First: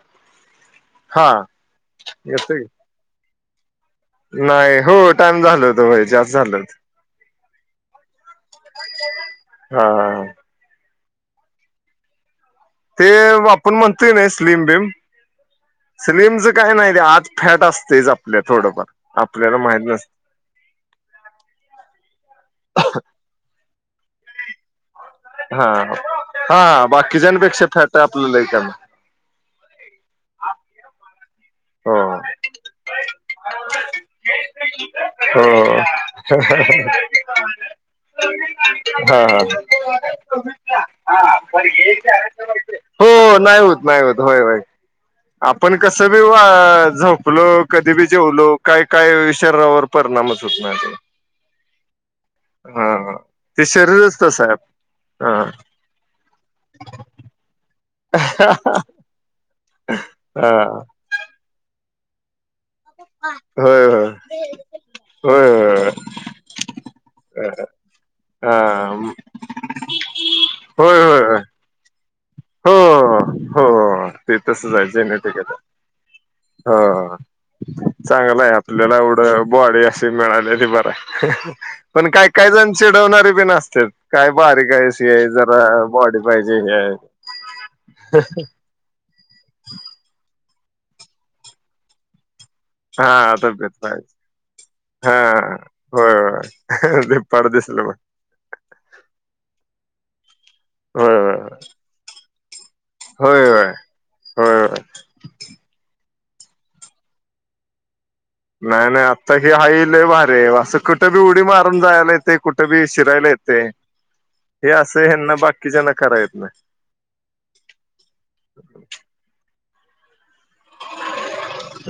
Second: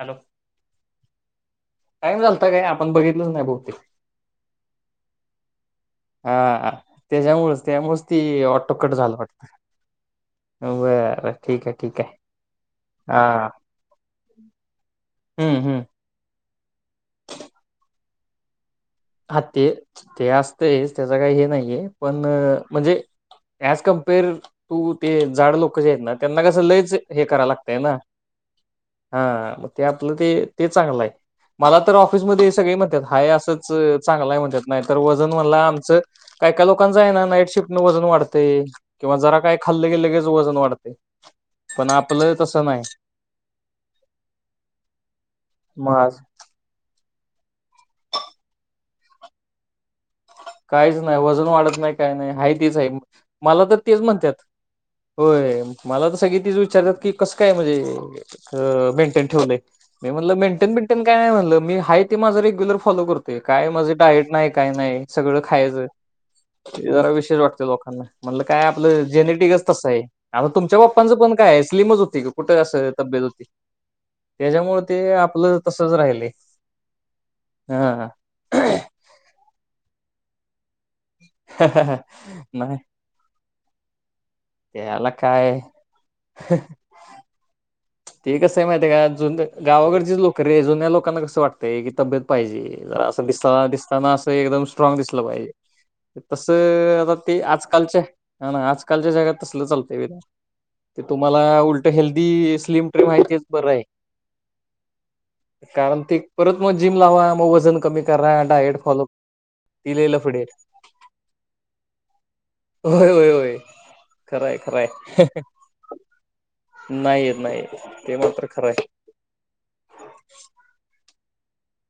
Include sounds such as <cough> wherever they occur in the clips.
Hello! हा time झालता येतोय काय? आपण बघितलंच नाही बहुतेक नाही. हो टाइम झाल होय जास्त झालं हा. होत त्यांच्यामुळंच, त्यामुळंच ती ऑटोकट झाला वाटत हा बरं ठीकय, ठीकय ते आपण म्हणतोय ना स्लीम बीम? हम्म हम्म स्लिमच काही नाही ते आत फॅट असतयच आपल्या थोडंफार हा आपल्याला ते माहित ते असतयच त्याच काही हे नाहीये पण म्हणजे ह्याच कं कंपेयर टु नसत जाड हा लोकंयत ना त्यांना कस हा लयच हे करावं बाकीच्यापेक्षा लागतय फॅट ना? आपलं लय कमी हा आपलं ते ते चांगलंय, मला तर हो ऑफिसमध्ये सगळे म्हणतात हाय असंच च चांगलाय म्हणत्यात नाही तर वजन म्हणला हो आमचं काय काय लोकांचय ना नाईट शिफ्टने वजन वाढतय किंवा हा जरा हा काय खाल्लं की लगेच वजन वाढतय हो हो नाही होत नाही होत होय होय आपण कसं मग बी झोपलो कधी बी जेवलो काय काय शरीरावर परिणामच होत नाय अस काहीच नाही वजन वाढत नाही काय नाही आहे तेच आहे, हा मला ते त तेच शरीरच म्हणत्यात. तसं आहे हा होय मला त सगळी तीच विचारतात की कसं काय म्हणजे. क मेंटेन ठेवलय मी म्हणलं मेंटेन हा बिंटेन काय म्हणलं मी आहे ते माझं रेग्युलर फॉलो करतोय, काय होय माझं डाएट नाही काय नाही. होय सगळं होय खायचंय होय ते जरा विशेष वाटतं लोकांना. म्हणलं हा काय आपलं जेनेटिकच तसं आहे. आता तुमच्या होय पप्पांचं होय पण होय काय स्लीमच होती कुठं अस हो तब्येत होती. हो ते तसंच त्याच्यामुळ आहे ते जेनेटिक आहे आपलं तसच राहिले. ते हो चांगलं आहे आपल्याला एवढं बॉडी असी मिळालेली बर. पण काय काय जण नाही चिडवणारे बीन असत्यात. काय बारीक आहेसी त्याला आहे काय जरा बॉडी पाहिजे हे. ते कसं आहे माहितीय का जुन्या गावाकडची लोकं रे, जुन्या लोकांना कसं वाटतंय की तब्येत पाहिजे जरा हा असं दिसताना, तब्येत पाहिजे दिसताना असं एकदम स्ट्रॉग हा दिसलं पाहिजे होय होय तसं आता ते धिप्पाड दिसलं मग आजकालच्या ह ना आजकालच्या जगात तसल चालतंय वय रे ते होय होय तुम्हाला उलट हेल्दी स्लिम केव्हा येतील. होय बरं होय आहे होय होय कारण ते परत म जिम लावा म वजन कमी. करा डायट नाही, नाही फॉलो आत्ता हे हाई ती लयी लय भारी लफडी आहे आहेत बा असं कुठं बी उडी मारून जायलेत. ते कुठेबी होय शिरायला होय होय येते खरंय हे खरंय असं ह्याना बाकीच्याना कराय येत नाही. नाही येत नाही येत ते मात्र खरं आहे.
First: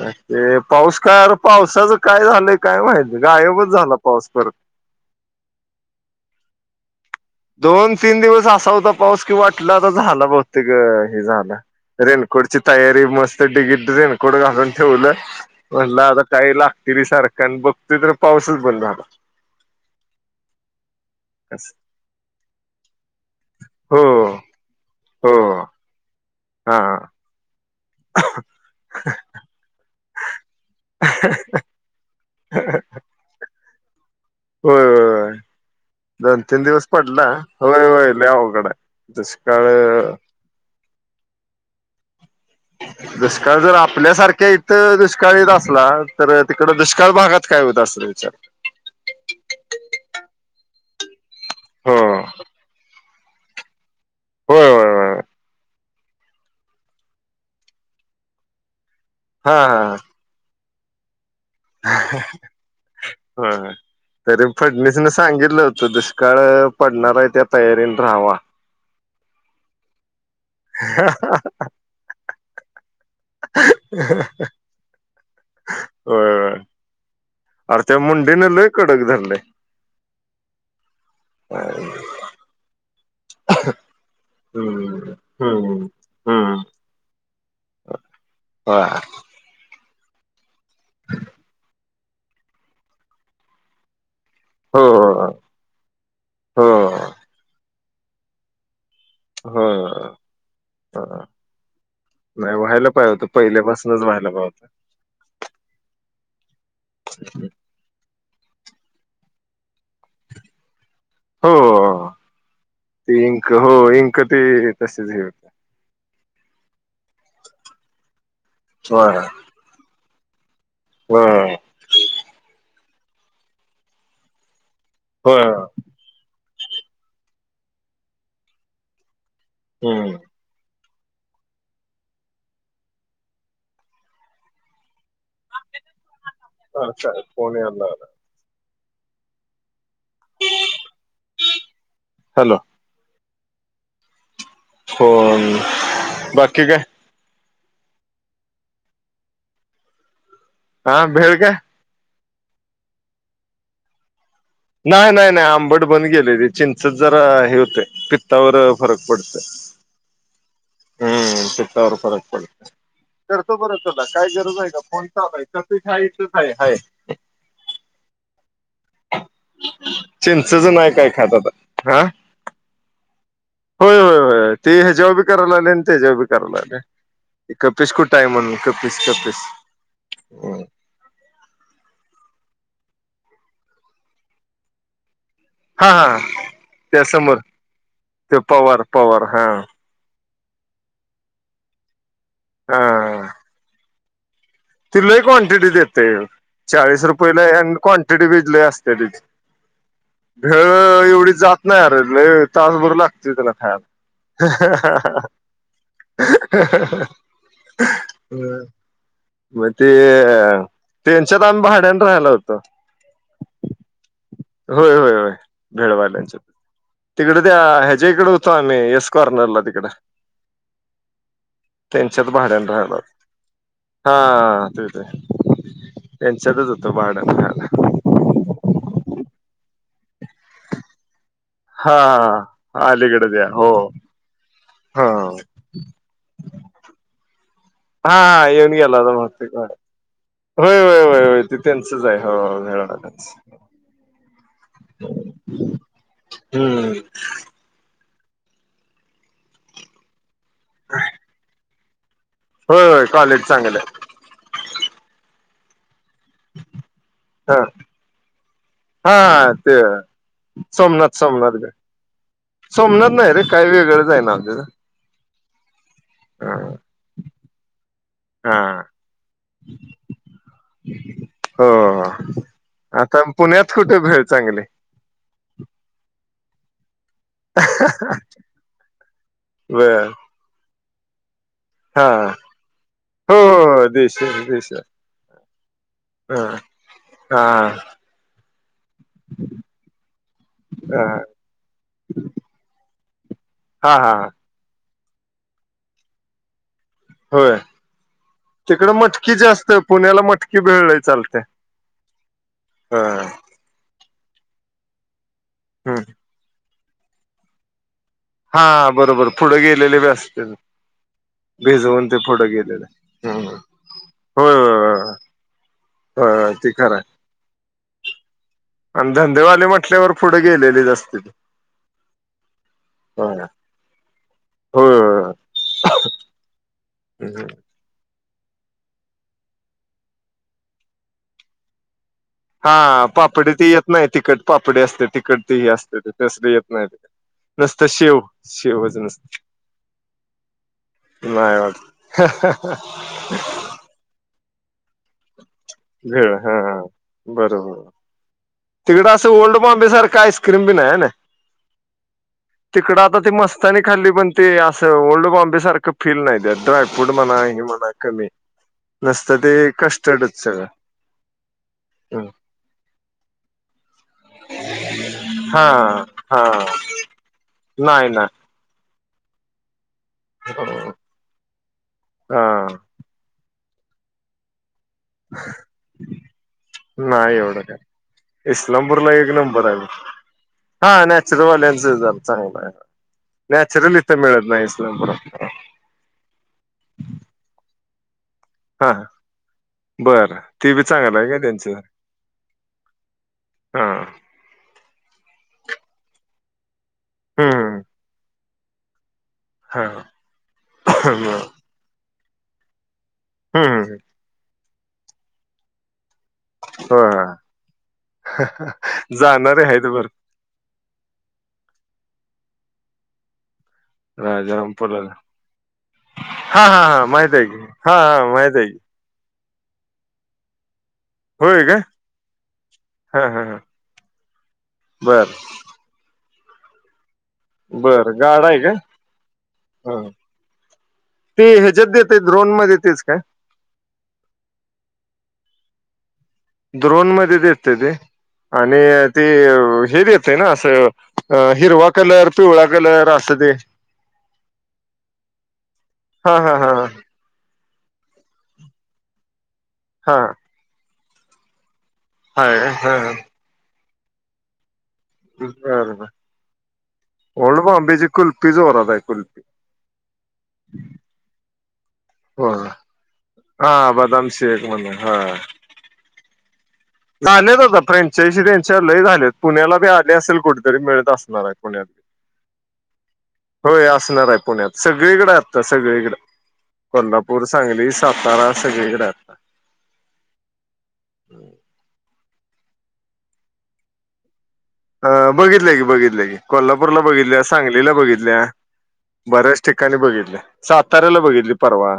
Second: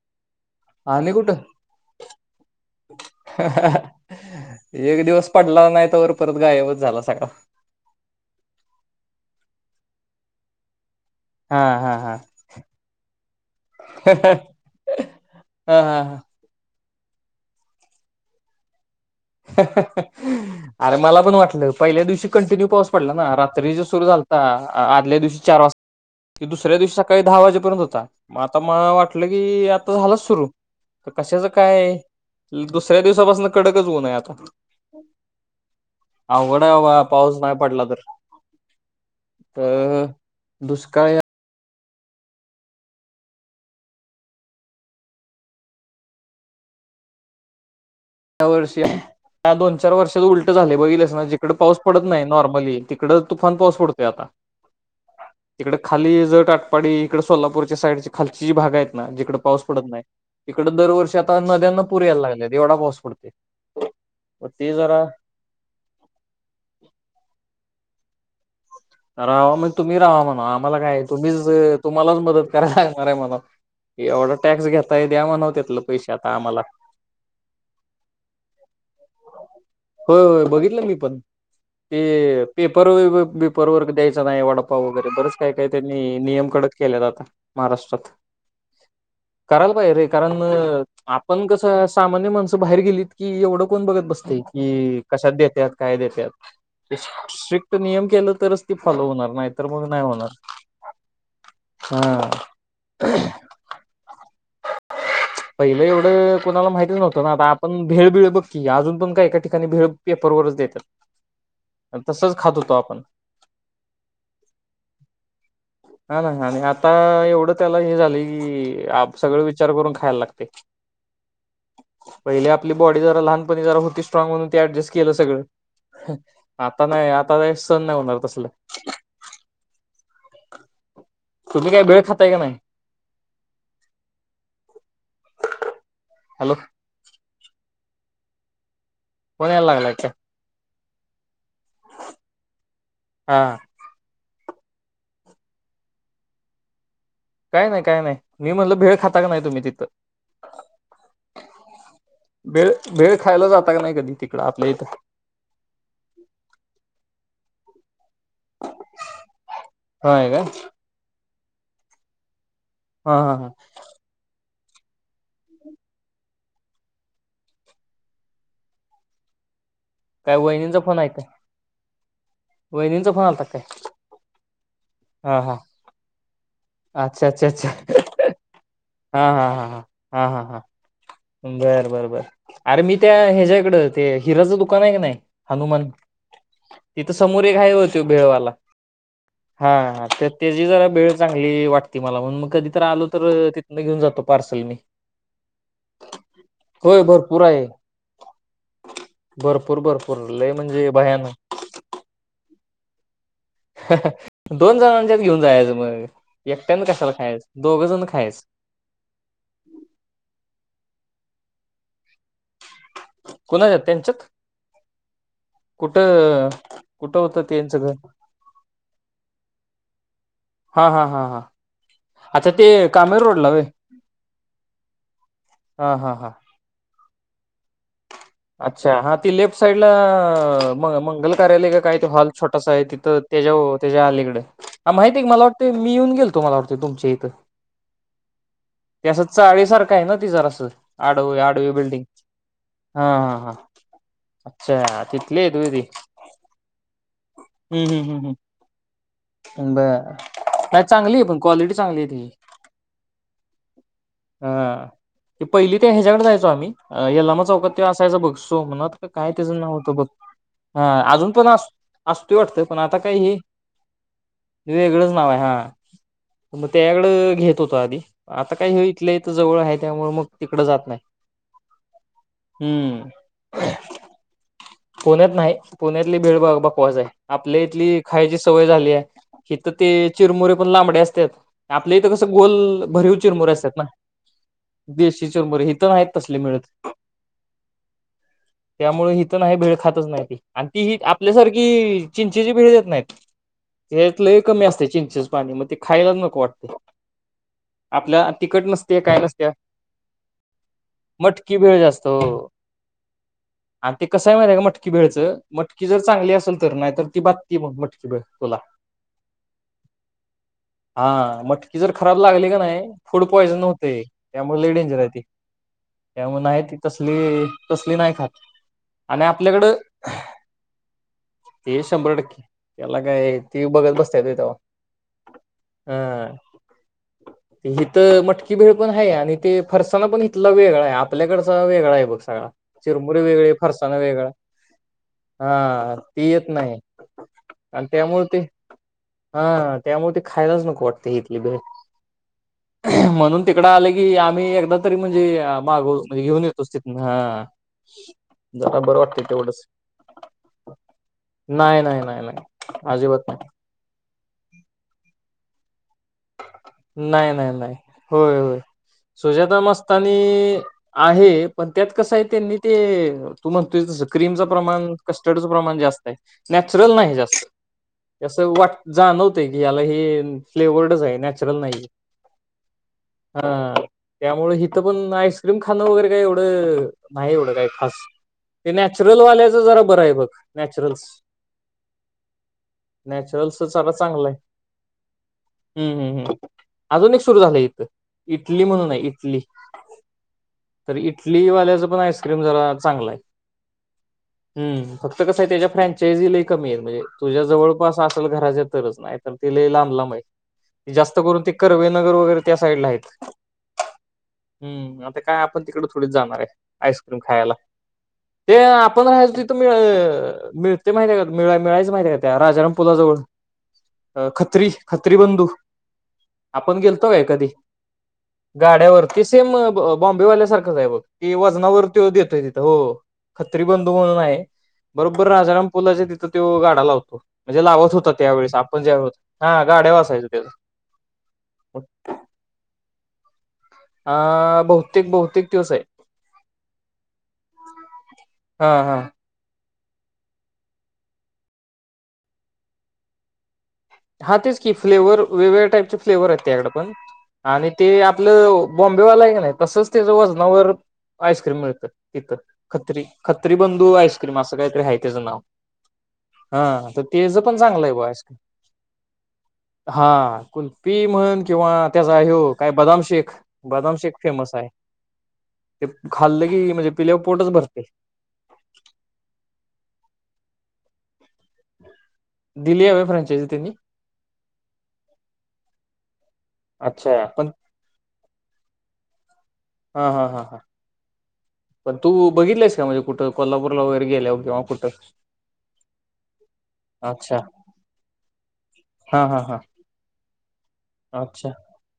अ ते पाऊस आणि काय कुठं अर पावसाचं काय झालंय काय महिती गायबच झाला पाऊस परत. एक दिवस पडला नाही त वर परत गायबच झाला सगळां. दोन तीन दिवस असा होता पाऊस किंवा वाटल आता झाला ब. हे ग हे झाला हा हा हा. रेनकोटची तयारी मस्त डिगीट रेनकोट घालून ठेवलं. हा म्हणलं हा आता हां! काही लागते री सर्कल बघतो तर पाऊसच बंद झाला. अरे मला पण वाटलं पहिल्या दिवशी. कंटिन्यू पाऊस पडला ना रात्री जे हो सुरू झालता आदल्या हो दिवशी चार वाजता हा दुसऱ्या दिवशी सकाळी दहा वाजेपर्यंत होता म आता मला वाटलं की आता झाला सुरु त कशाच काय आहे. दुसऱ्या दिवसापासन कडकच ऊन ये आता. होय होय होय! दोन तीन अवघड आहे दिवस बाबा पडला पाऊस नाही पडला होय तर. होय लयी अवघड आहे दुष्काळ तर दुष्काळ दुष्काळ जर आपल्यासारख्या इथं दुष्काळीत असला तर तिकड दुष्काळ भागात काय होईत असल विचार. त्या वर्षी या दोन चार वर्षात उलट झाले बघीलस ना जिकड पाऊस हो पडत नाही नॉर्मली तिकडच तुफान पाऊस पडतोय आता होय होय होय तिकड. खाली ज टाटपाडी इकड सोलापूरच्या साईडची खालची जी भाग आहेत ना जिकड हा पाऊस पडत हा नाही. तीकड दरवर्षी आता नद्यांना पुर यायला लागलेत येवढा पाऊस. पडतोय होय होय तरी मग ते फडणीस जरा न सां सांगितलं होत दुष्काळ पडणार आहे त्या तयारीने राहावा. राहावा म्हण तुम्ही राहावा म्हणा आम्हाला काय तुम्हीच अ तुम्हालाच मदत कराय लागणार आहे म्हनाव एवढा टॅक्स घेताय द्या म्हणावत्यातल पैसे आता आम्हाला. अर त्या मुंडेने लय कडक धरलय. होय, होय बघितलं मी पण ते पेपर वयी व. बरोवर द्यांयचा नाहीं वडापाव वगैरें हम्म बरेचं कायं कांहीं हम्म त्यांनी नियम हम्म कडक केलेत आंता महाराष्ट्रांत वां करांयला पाहिजे रे कारणं अं आपणं कसं सामान्य माणसं बाहेर गेलीत की एवढं कोणं बघतं बसतं हो की कशांत देत्यांत कायं हो देतांत स्ट्रिक्ट नियम केलं तरचं ते फॉलो होणारं हो नाहींतरं मंग नाहीं होणारं हो हां बचंव्हायला पावते पहिलं एवढं कोणांला माहितीचं नव्हतं नां आंता आपणं भेळ भिळ बघं की अजूंन पणं कायं एकां ठिकांणी भेळ पेपर वरचं देतांत हो ते इंक हो इंक ते तसेच घे हं नां आणि आंता एवढं त्यांला हे झाले की पुढं विचारं करूंन खांयला लागते व्हांय पहिले आपली बॉडी जरां लहांनपणी जरां होती स्ट्राग म्हणूंन ते ऍडजस्ट केलं होय सगळं आंता नाहीं आंता ते संण नाहीं होणारं तसले हम्मं तुम्हीं कांहीं भेळ खांताय कां नाहीं हॅलो अच्छा फोन यांयले लागला फोन यांयला लागलंय की कायं हॅलो हां हो बाकी कायं कायं नाहीं कायं नाहीं मी म्हणलं भेळ खांता कां नाहीं तुम्हीं तिथं हां भेळ कायं भेळ भेळ खांयला जांता कां नाहीं कधीं तिथं नाहीं नाहीं नाहीं आंबट बनं गेले ते चिंचत जरां हे होते पित्तावरं फरंक पडतं यं होयं कायं हम्मं पित्तांवर फरंक पडतो हा हा हा करतों परंत कायं गरजं आहे कां फोन चायांय तसं कांहीं कायं आहे काय चिंचच वहिनींचा नाहीं कायं खांत आंता हां वहिणींचा फोन आंलतां की यं कायं होयं होयं ते ह्यांच्याेवर बी करांयला आले आणि त्यांच्यावर बी करांयला आले पिसकूंट टायं म्हंण बी हां हां हां हां हां हां हां बरं बरं बरं अरे मी त्यां ह्यांच्या इकडं ते हिराचं दुकानं आहे की नाहीं हां हां तिथं समोर एक आहे होतं भेळवांला पवार पवार हा हां हां ते त्यांची जरां भेळ चांगली वाटते मलां म्हणूंन मंग कधींतरी आलो तरं तिथनं घेऊंन जातो पार्सल मी तिलाही क्वांटिटी देते होय चाळीस रुपयेला भरपूर आणि क्वांटिटी भिजली असते तिची भरंपूर भरंपूर लयं म्हणजेयां भयांनक कुंढी जातं नाहीं अरे लंय तासंभर लागते त्यांला हं दोन जणांच्यात हां घेऊन जायचं मग हं एकट्यानं हं कशाला खायचं दोघ जण खायचं हं मंग ते अ त्यांच्यांत आम्हीं भाड्यांने राहिला होतं. कुणांच्यातं त्यांच्यांत भेळवाल्यांच्या कुठं तिकडे होतं त्या त्यांचं घर ह्याच्या इकडे होतो आम्ही येस कॉर्नरला तिकडं हा हा हा हा आता ते भाड्याने राहिला होतो कामेर रोड होय हा तेच आहे हा हा हा त्यांच्यातच होतो भाड्याने राहायला. अच्छा हा ते लेफ्ट साईड ला मंगल कार्यालय हा काय हॉल छोटस आहे हा तिथं अलीकडे द्या हो त्या त्या आलीकडे हा माहित आहे कि मला वाटतं ते मी येऊन गेलतो होतो तुमच्या इथं हा हा येऊन गेला होता ते बहुतेक होय चाळीसारखा आहे ना ति जरास होय होय होय असं होय ते आडवी बिल्डिंग त्यांचंच आहे हो हा मेळाच हा हा अच्छा तिथली आहेत होय हम्म हम्म हम्म हम्म बरं नाय ती चांगली आहे पण क्वालिटी चांगली आहे ती होय कॉलेटी चांगली आहे हा ते पहिली ते ह्याच्याकडे जायचो आम्ही यल्लमा हा चौकात त्याचं बघ सोमनाथ का काय हा त्याचं नाव ते होतं बघ हा सोमनाथ अजून पण सोमनाथ असं असतंय वाटतं पण आता सोमनाथ काही नाही हे रे वेगळंच आहे नाव त्याचं वेगळंच नाव आहे हा मग हा तेकडं घेत होतो आधी आता काय हा हे इथल्या इथं जवळ आहे त्यामुळं मग तिकडं जात नाही. हो हम्म आता पुण्यात कुठे भेळ चांगली? पुण्यात नाही पुण्यातली भेळ बघ बकवास आहे. आपल्या इथली खायची सवय झाली आहे की तिथं ती बर चिरमुरे पण लांबडे असतात. आपल्या हा इथं कसं गोल भरीव हो चिरमुर असतात ना. हो देश <unintelligible> देशी चुरमुरे इथं नाही तसले हा मिळत. हा त्यामुळे हिथं नाही भेळ खातच नाही ती आणि ती ही हा आपल्यासारखी चिंचेची भेळ देत नाहीत. हा हा त्यातलं कमी असते चिंचेच पाणी मग ते खायलाच नको वाटते. होय. आपल्या तिखट तिकड नसते काय मटकी नसत्या जास्त पुण्याला मटकी भेळ लय चालतीय. मटकी भेळ जास्त हो हा आणि ते कसंय माहित आहे का मटकी भेळचं मटकी जर चांगली असेल तर नाही तर ती बातती मग मटकी भेळ. तुला हा बरोबर पुढं गेलेले बी असते. हा मटकी जर खराब लागली का नाही फूड हम्म पॉइझन होते होय त्यामुळे लय डेंजर आहे होय ते त्यामुळे होय आहे ते ती खरं तसली तसली नाही खात. आणि धंदेवाले म्हटल्यावर पुढे गेलेले असती. ते शंभर टक्के त्याला काय ते बघत बसता होय होय तेव्हा हा हं हिथं मटकी भेळ पण आहे आणि ते फरसाना पण इथला वेगळा आहे आपल्याकडचा वेगळा आहे बघ सगळा. हा चिरमुरे पापडी वेगळे त येत फरसाना नाही वेगळा तिखट पापडी असते तिखट ती हा असते तसलं येत नाही. नुसतं आणि शेव त्यामुळे ते शेवच नुसतं हा त्यामुळे ते खायलाच नको वाटते इथली भेळ नाहीय वाट <unintelligible> इकडं आले की आम्ही एकदा तरी म्हणजे माग म्हणजे घेऊन येतोच तिथून हा बरोबर जरा बरं तिकडं वाटतंय असं ओल्ड तेवढंच बॉम्बेसारखा आईस्क्रीम बी नाही आहे ना? नाही नाही नाही नाही तिकडं आजिबात आता ती मस्तनी खाल्ली पण ती असं ओल्ड बॉम्बे सारखं फील नाही त्याड्राय फूड नाही म्हणा नाही हे नाही म्हणा कमी होय होय नसतं ते सुजाता मस्तानी कस्टर्डच सगळं आहे पण त्यात कसं आहे त्यांनी. ते तू म्हणतोय तस. क्रीमचं प्रमाण कस्टर्डचं हा प्रमाण जास्त आहे हा नॅचरल नाही जास्त नाही ना असं वाट जाणवतय की याला हे फ्लेवर्डच आहे नॅचरल नाहीय. हा हं त्यामुळ ही त पण आईस्क्रीम खाणं वगैरे काय एवढं नाही एवढं काय खास. ते इस्लामपूरला नॅचरल एक वाल्याचं नंबर जरा बरं आहे बघ हा नॅचरलस. नॅचरलवाल्यांच जरा चांगलं आहे नॅचरल चं जरा इथं चांगल आहे. मिळत नाही इस्लामपुरात हूं हूं हूं अजून एक सुरू झालं इथं, इटली म्हणून हा आहे इटली. बरं ते बी तर चांगलं आहे का इटली त्यांचं वाल्याच पण आईस्क्रीम जरा चांगल आहे. हा! हूं फक्त कसं आहे त्याच्या फ्रँचायसी लयी कमी आहे म्हणजे तुझ्या हम्म जवळपास असेल घराच्या तरच नाही तर ते लयी हा लांब लांब आहे जास्त करून ते कर्वे नगर वगैरे त्या साईड ला आहेत. हूं! हूं आता काय आपण तिकड थोडीच जाणार आहे. हो आईस्क्रीम खायाला ये आपण आहे तिथं जाणारे आहेत बर मीळ-मिळत. ते माहतीत आहे का मिळा-मिळायच माहित आहे का त्या राजाराम पुलाजवळ खत्री राजारामपूरला खत्री बंधू. हा आपण हा हा गेलतोय माहित काय आहे कधी की हा हा माहित आहे की गाड्यावरती ते सेम ब-बॉम्बेवाल्या सारखंच आहे बघ की होय का वजनावरती देतोय तिथं हो हा हा खत्री बंधू म्हणून आहे बरोबर बर राजाराम पुला च्या तिथं त्यो गाडा लावतो म्हणजे लावत बर होता गाडा त्यावेळेस आहे का आपण जेव्हा होत हा गाड्या व असयच. ते ह्याच्यात देताये द्रोन मध्ये तेच का? अ बहुतेक बहुतेक त्योच आहे. द्रोन मध्ये देतय ते हा आणि हा ते हे देतय ना असं हिरवा कलर, पिवळा कलर, असं ते. हा तेच की फ्लेवर वेगवेगळ्या टाईपचे फ्लेवर हा आहेत हा त्याकड हा पण. आणि ते आपलं बॉम्बेवाला आहे का नाही तसंच त्याच हा वजनावर आईस्क्रीम मिळतं. तीथ हाय हा खत्री, खत्री बंधू आईस्क्रीम असं काहीतरी आहे. त्याच नाव बर बर हा त येच पण ओल्ड चांगलं आहे बॉम्बेची बॉ आईस <unintelligible> हा कुल्पी म्हण किंवा त्याचा ह्यो हो काय बदाम शेख, हा बदाम शेख फेमस शेक आहे. म्हणून हा ते खाल्ल की म्हणजे. पिल्यावर पोटच झालेत आता भरते फ्रँचाईसी त्यांच्या लयी झालेत पुण्याला बी आले असेल कुठेतरी मिळत असणार आहेत. पुण्यात दिली हवे फ्रँचायझी त्यांनी होय असणार आहे पुण्यात, सगळीकडें आता सगळीकडे. अच्छा. कोल्हापूर, पण सांगली, सातारा, सगळीकडे आता. हा हा हा! पण तू बघितलयस का म्हणजे कुठं कोल्हापूर ला वगैरे गेल्यावर किंवा <unintelligible> अ बघितलं की बघितलं की कोल्हापूरला अच्छा बघितल्या, सांगलीला बघितल्या, हा हा हा बऱ्याच ठिक कानी बघितल्या साताऱ्याला अच्छा बघितली परवा.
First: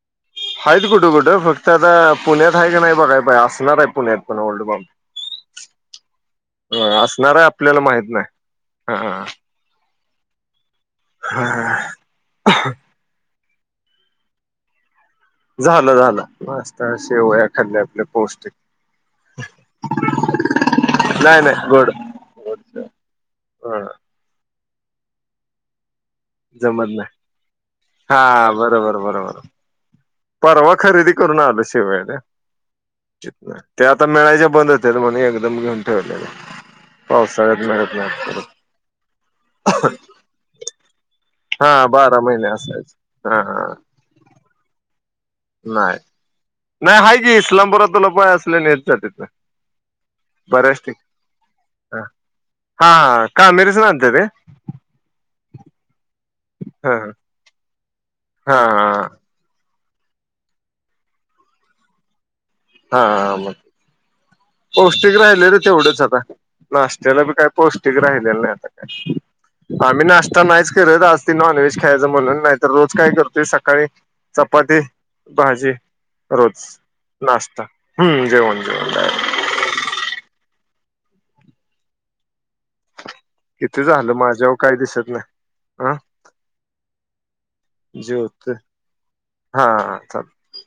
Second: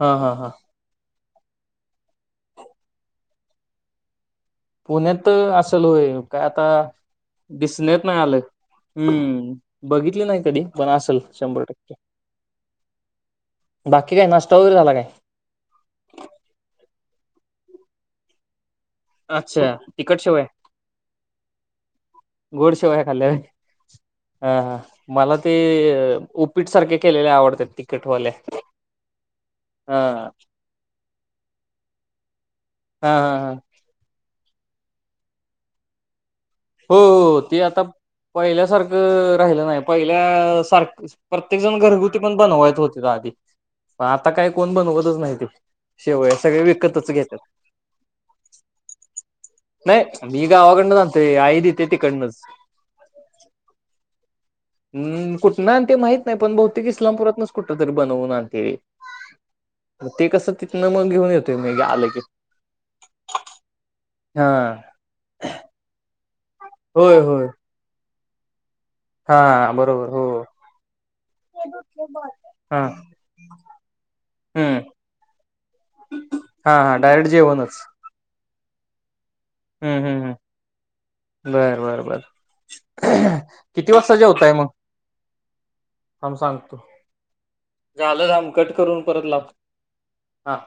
हा हा हा आहेत कुठं कुठं फक्त आता पुण्यात आहे की नाही बघाय पाय असणार आहे पुण्यात पण ओल्ड बॉम्ब. पुण्यात असल होय काय आता असणार आहे आपल्याला दिसण्यात माहित नाही आलं नाही हूं. बघितल नाही कधी पण असल शंभर हा टक्के. बाकी काय नाष्टा वगैरे झाला काय? झालं झालं नाष्टा शेवया खाल्ल्या आपल्या पौष्टिक. अच्छा तिकट शेवया. नाही नाही गोड गोंड शेवांया खाल्ल्यां कायं अ हां हं मलां ते अं जमतं नाहीं हां बरोबर बरोबर हा परवां खरेदी करूंन आलो शेवांया त्यां हा हा हा जित ते आंता मिळांयचे बंद होते म्हणे एकदंम घेऊन ठेवलेले हो ते पावसाळ्यात आंता मिळत नाही पहिल्यांसारखं राहिलं नाहीं पहिल्यां सारखं प्रत्येक जणं हा बारा घरगुंती पणं महिने बनवायचं होती आंधी असायचं हा पणं आंता कायं कोणं बनवतचं नाहीं कोणी नाहीं नाहीं आहे की इस्लांमपुरांत तुलां पाय असले नच्यां तिथं नाहीं मी गावांकडनंच आणतो आई देती ती कडणंच हां हां कां मेरचं आंनते ते हम्मं कुठं नां आणं ते माहीत नाहीं पणं बहुंतेक हा इस्लांमपुरांत नचं कुठं तरी बनवूंन हा आणते हा ते कसं तिथनं मंग घेऊन येतोय मी आलं की हां मंग हा पौष्टिक राहिले रे तेवढंच आंता होय नाश्त्याला बी होय कायं पौष्टिक ठिक राहिलेल्या नाहीं आंता हा कायं आम्हीं बरोबर नाश्ता हो. नाहींच करतं आंज ते नॉनव्हेज खायचं म्हणूंन नाहीं तरं हा रोज कायं करतोय सकाळीं हम्म चपाती भाजी हा रोजचं हा डायरेक्ट जेवणच हम्मं जेवणं करतं अहांत हम्मं हम्मं हम्मं बरं बरं बरं किती झालं वाजंता जेवतांय माझ्यावर मंग हंम काही दिसत नाही हा थांब सांगतो मंग झालं झाम जेवतोय कंट करूंन परंत लावतो हा हा चालतंय. हां